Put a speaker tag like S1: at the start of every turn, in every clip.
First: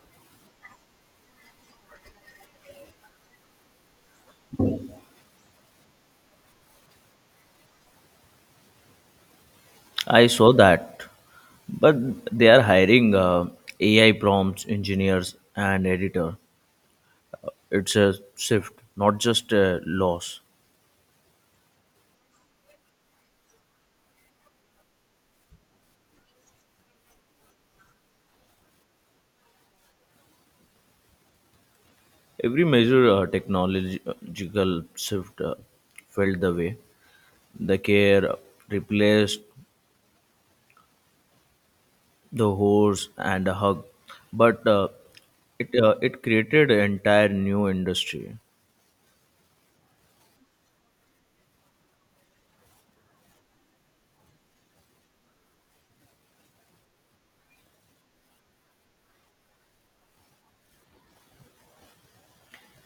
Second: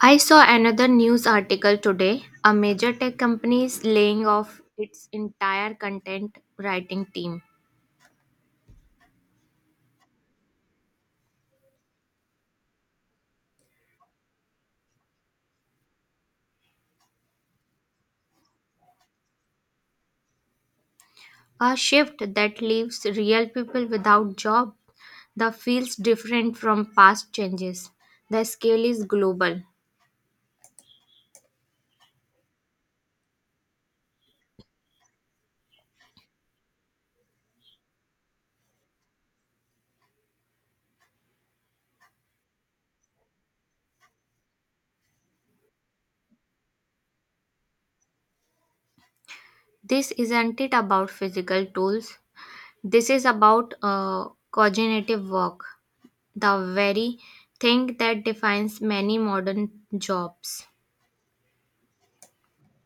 S1: I saw another news article today. A major tech company is laying off its entire content writing team.
S2: I saw that, but they are hiring AI prompts engineers and editor. It's a shift, not just a loss.
S1: A shift that leaves real people without job. The feels different from past changes. The scale is global.
S2: Every major technological shift felt the way. The care replaced the horse and the hug, but it created an entire new industry,
S1: This isn't it about physical tools. This is about cognitive work, the very thing that defines many modern jobs.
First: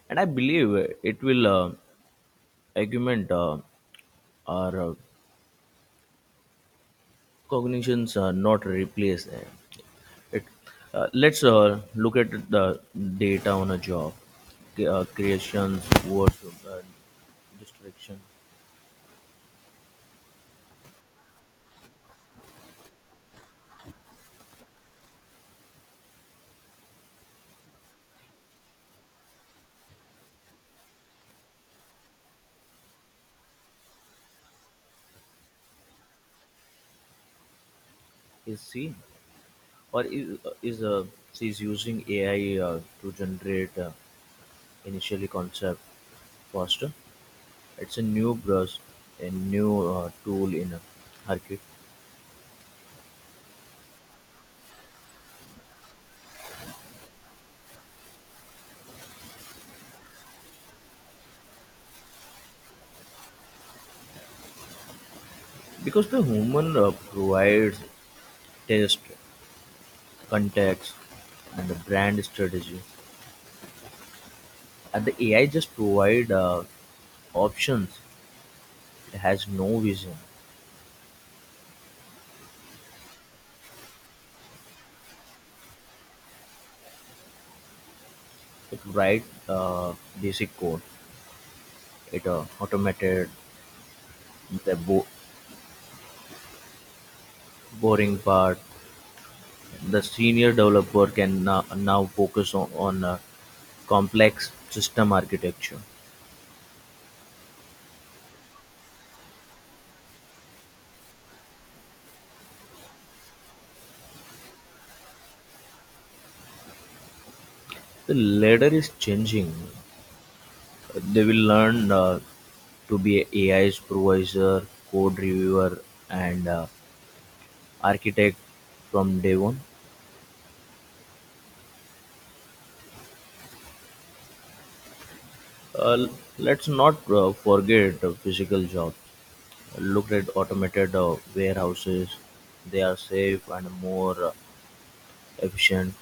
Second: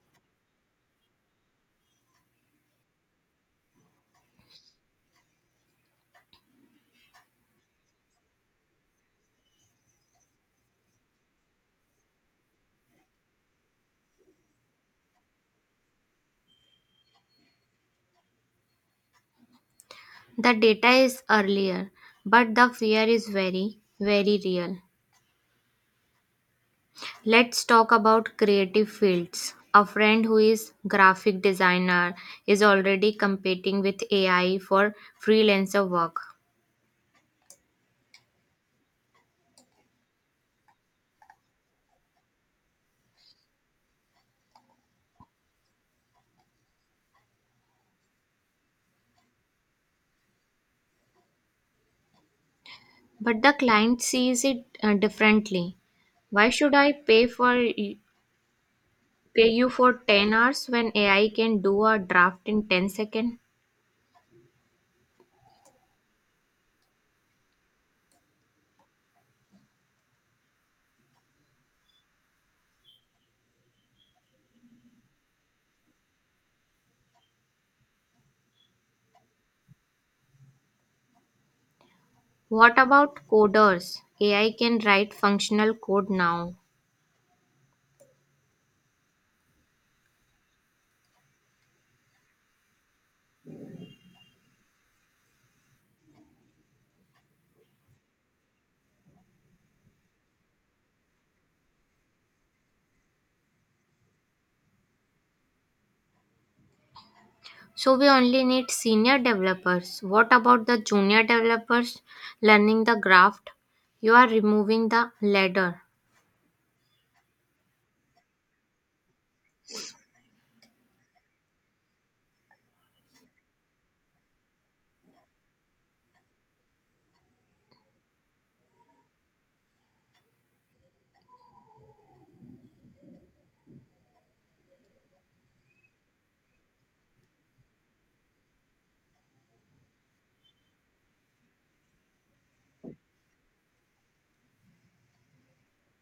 S2: and I believe it will augment our cognitions are not replaced. Eh. It, let's look at the data on a job. Creations, work, uh, distraction.
S1: The data is earlier, but the fear is very, very real. Let's talk about creative fields. A friend who is graphic designer is already competing with AI for freelancer work.
S2: Is C or is She is using AI to generate initially concept faster? It's a new brush, a new tool in her kit
S1: But the client sees it differently. Why should I pay you for 10 hours when AI can do a draft in 10 seconds?
S2: because the human provides test, context, and the brand strategy. And the AI just provide options. It has no vision.
S1: What about coders? AI can write functional code now.
S2: It write uh, basic code. It automated the boring part. The senior developer can now focus on complex system architecture.
S1: So we only need senior developers. What about the junior developers learning the graft? You are removing the ladder
S2: The ladder is changing. They will learn to be a AI supervisor, code reviewer, and architect from day one. Uh, let's not forget the physical job. Look at automated warehouses. They are safe and more efficient,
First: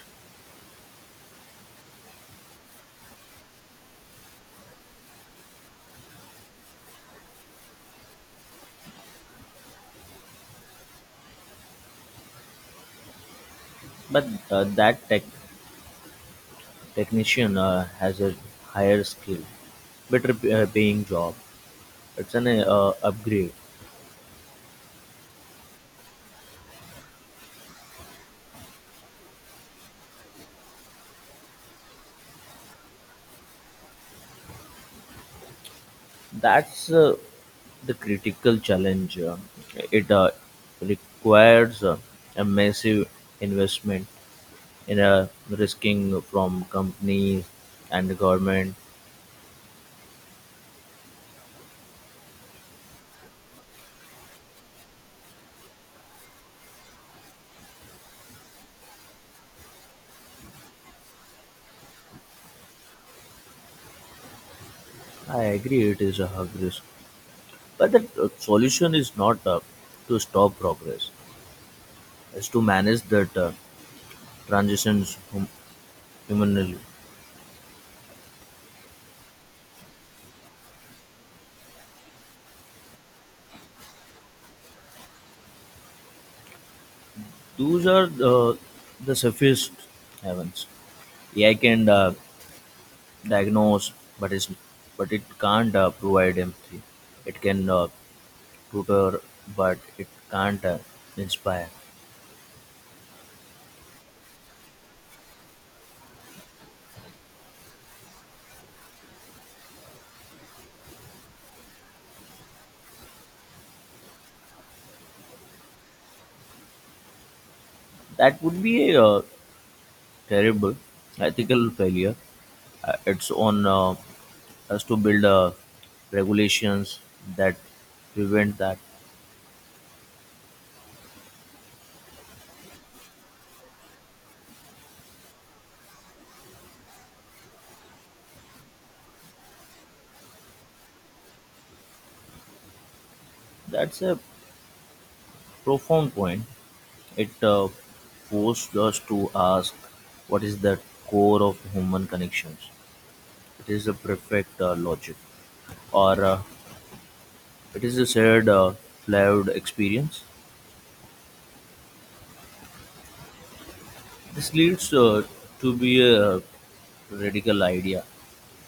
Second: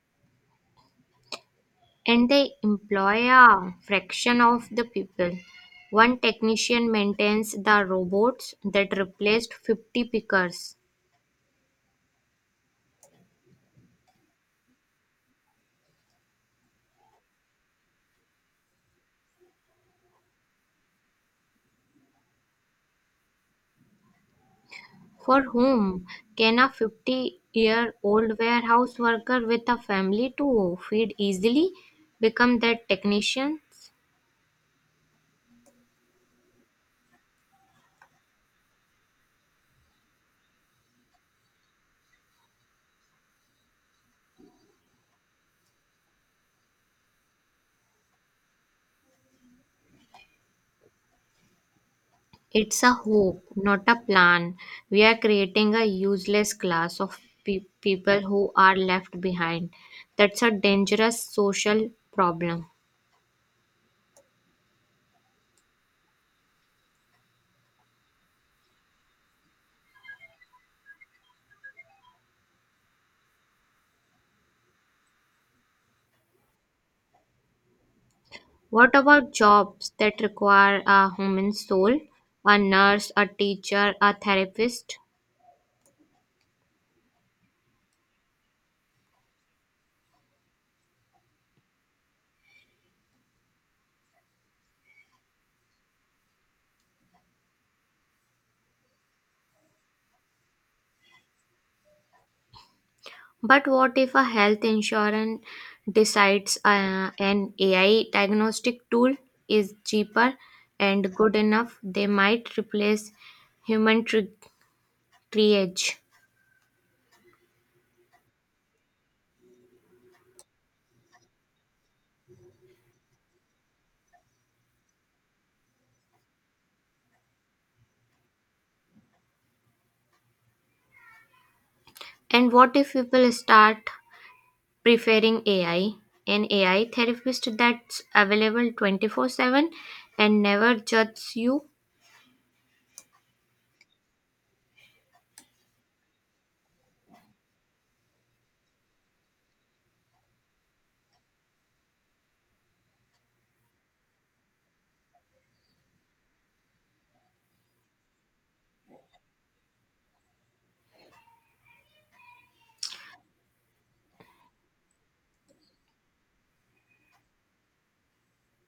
S1: and they employ a fraction of the people. One technician maintains the robots that replaced 50 pickers.
S2: but that technician has a higher skill, better paying job. It's an upgrade.
S1: For whom can a 50-year-old warehouse worker with a family to feed easily become that technician?
S2: That's the critical challenge. It requires a massive investment in a risking from companies and the government.
S1: It's a hope, not a plan. We are creating a useless class of people who are left behind. That's a dangerous social problem.
S2: I agree it is a hubris, but the solution is not to stop progress, it's to manage that transitions humanly.
S1: What about jobs that require a human soul? A nurse, a teacher, a therapist?
S2: Those are the safest heavens. AI can diagnose, but it's, but it can't provide empathy. It can tutor, but it can't inspire.
S1: But what if a health insurance decides an AI diagnostic tool is cheaper and good enough? They might replace human triage.
S2: That would be a terrible ethical failure. It's on us to build regulations that prevent that.
S1: And what if people start preferring AI, an AI therapist that's available 24/7 and never judges you?
S2: That's a profound point. It forced us to ask what is the core of human connections. It is a perfect logic, or it is a shared, flawed experience. This leads to be a radical idea.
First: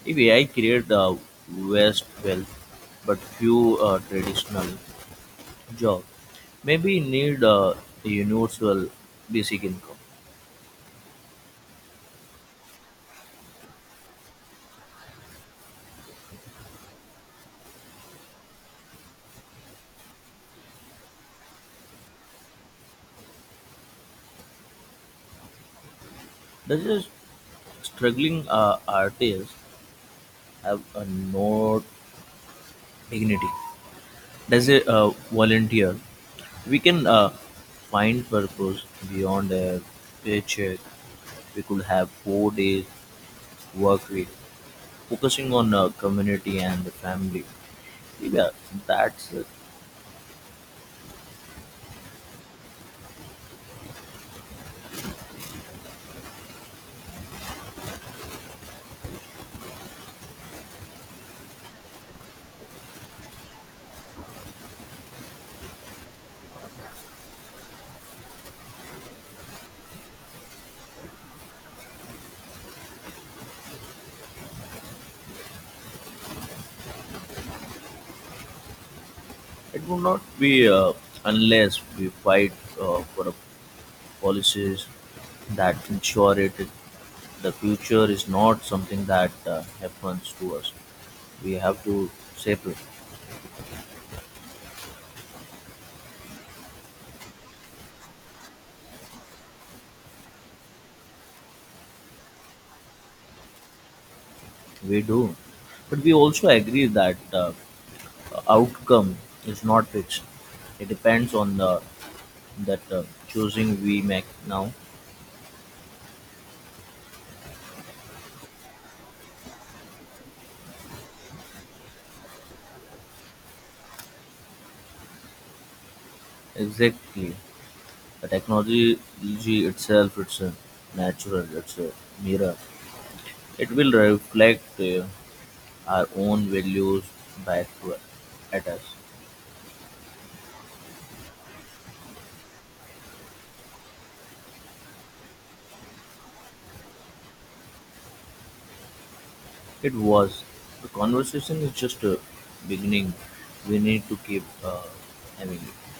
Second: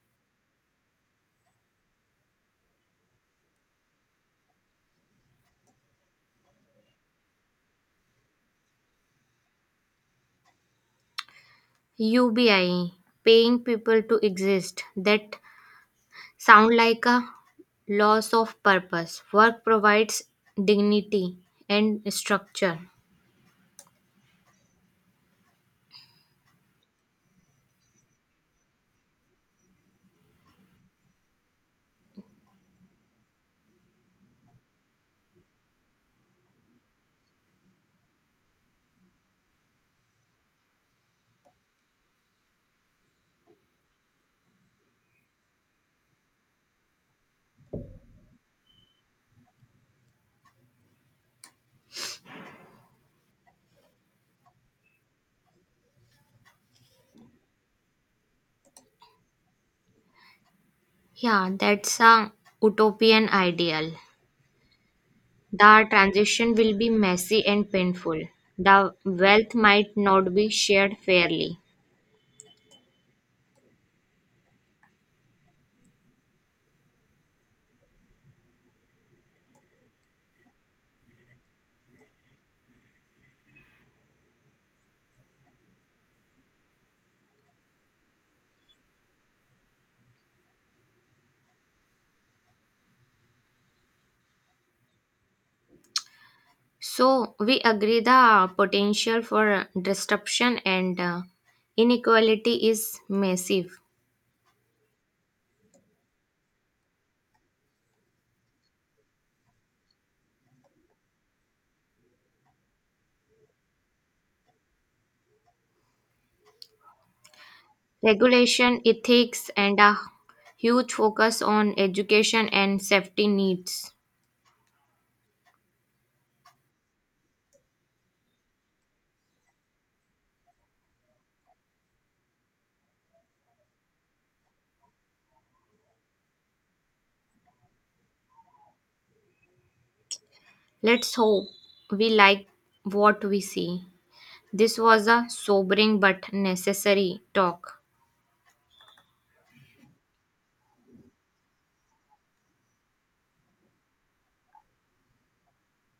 S2: If AI create vast wealth, but few traditional job, maybe you need a universal basic income.
S1: UBI, paying people to exist, that sound like a loss of purpose. Work provides dignity and structure.
S2: Does a struggling artist have a no dignity? Does a volunteer, we can find purpose beyond a paycheck. We could have 4 days work week, focusing on community and the family. Yeah, that's it.
S1: Yeah, that's a utopian ideal. The transition will be messy and painful. The wealth might not be shared fairly.
S2: It would not be unless we fight for a policies that ensure it. The future is not something that happens to us. We have to shape it.
S1: So we agree the potential for disruption and inequality is massive.
S2: We do, but we also agree that outcome is not fixed. It depends on the that choosing we make now.
S1: Regulation, ethics, and a huge focus on education and safety needs.
S2: Exactly, the technology itself, it's a natural. It's a mirror. It will reflect our own values back to at us.
S1: Let's hope we like what we see. This was a sobering but necessary talk.
S2: It was. The conversation is just beginning. We need to keep having it.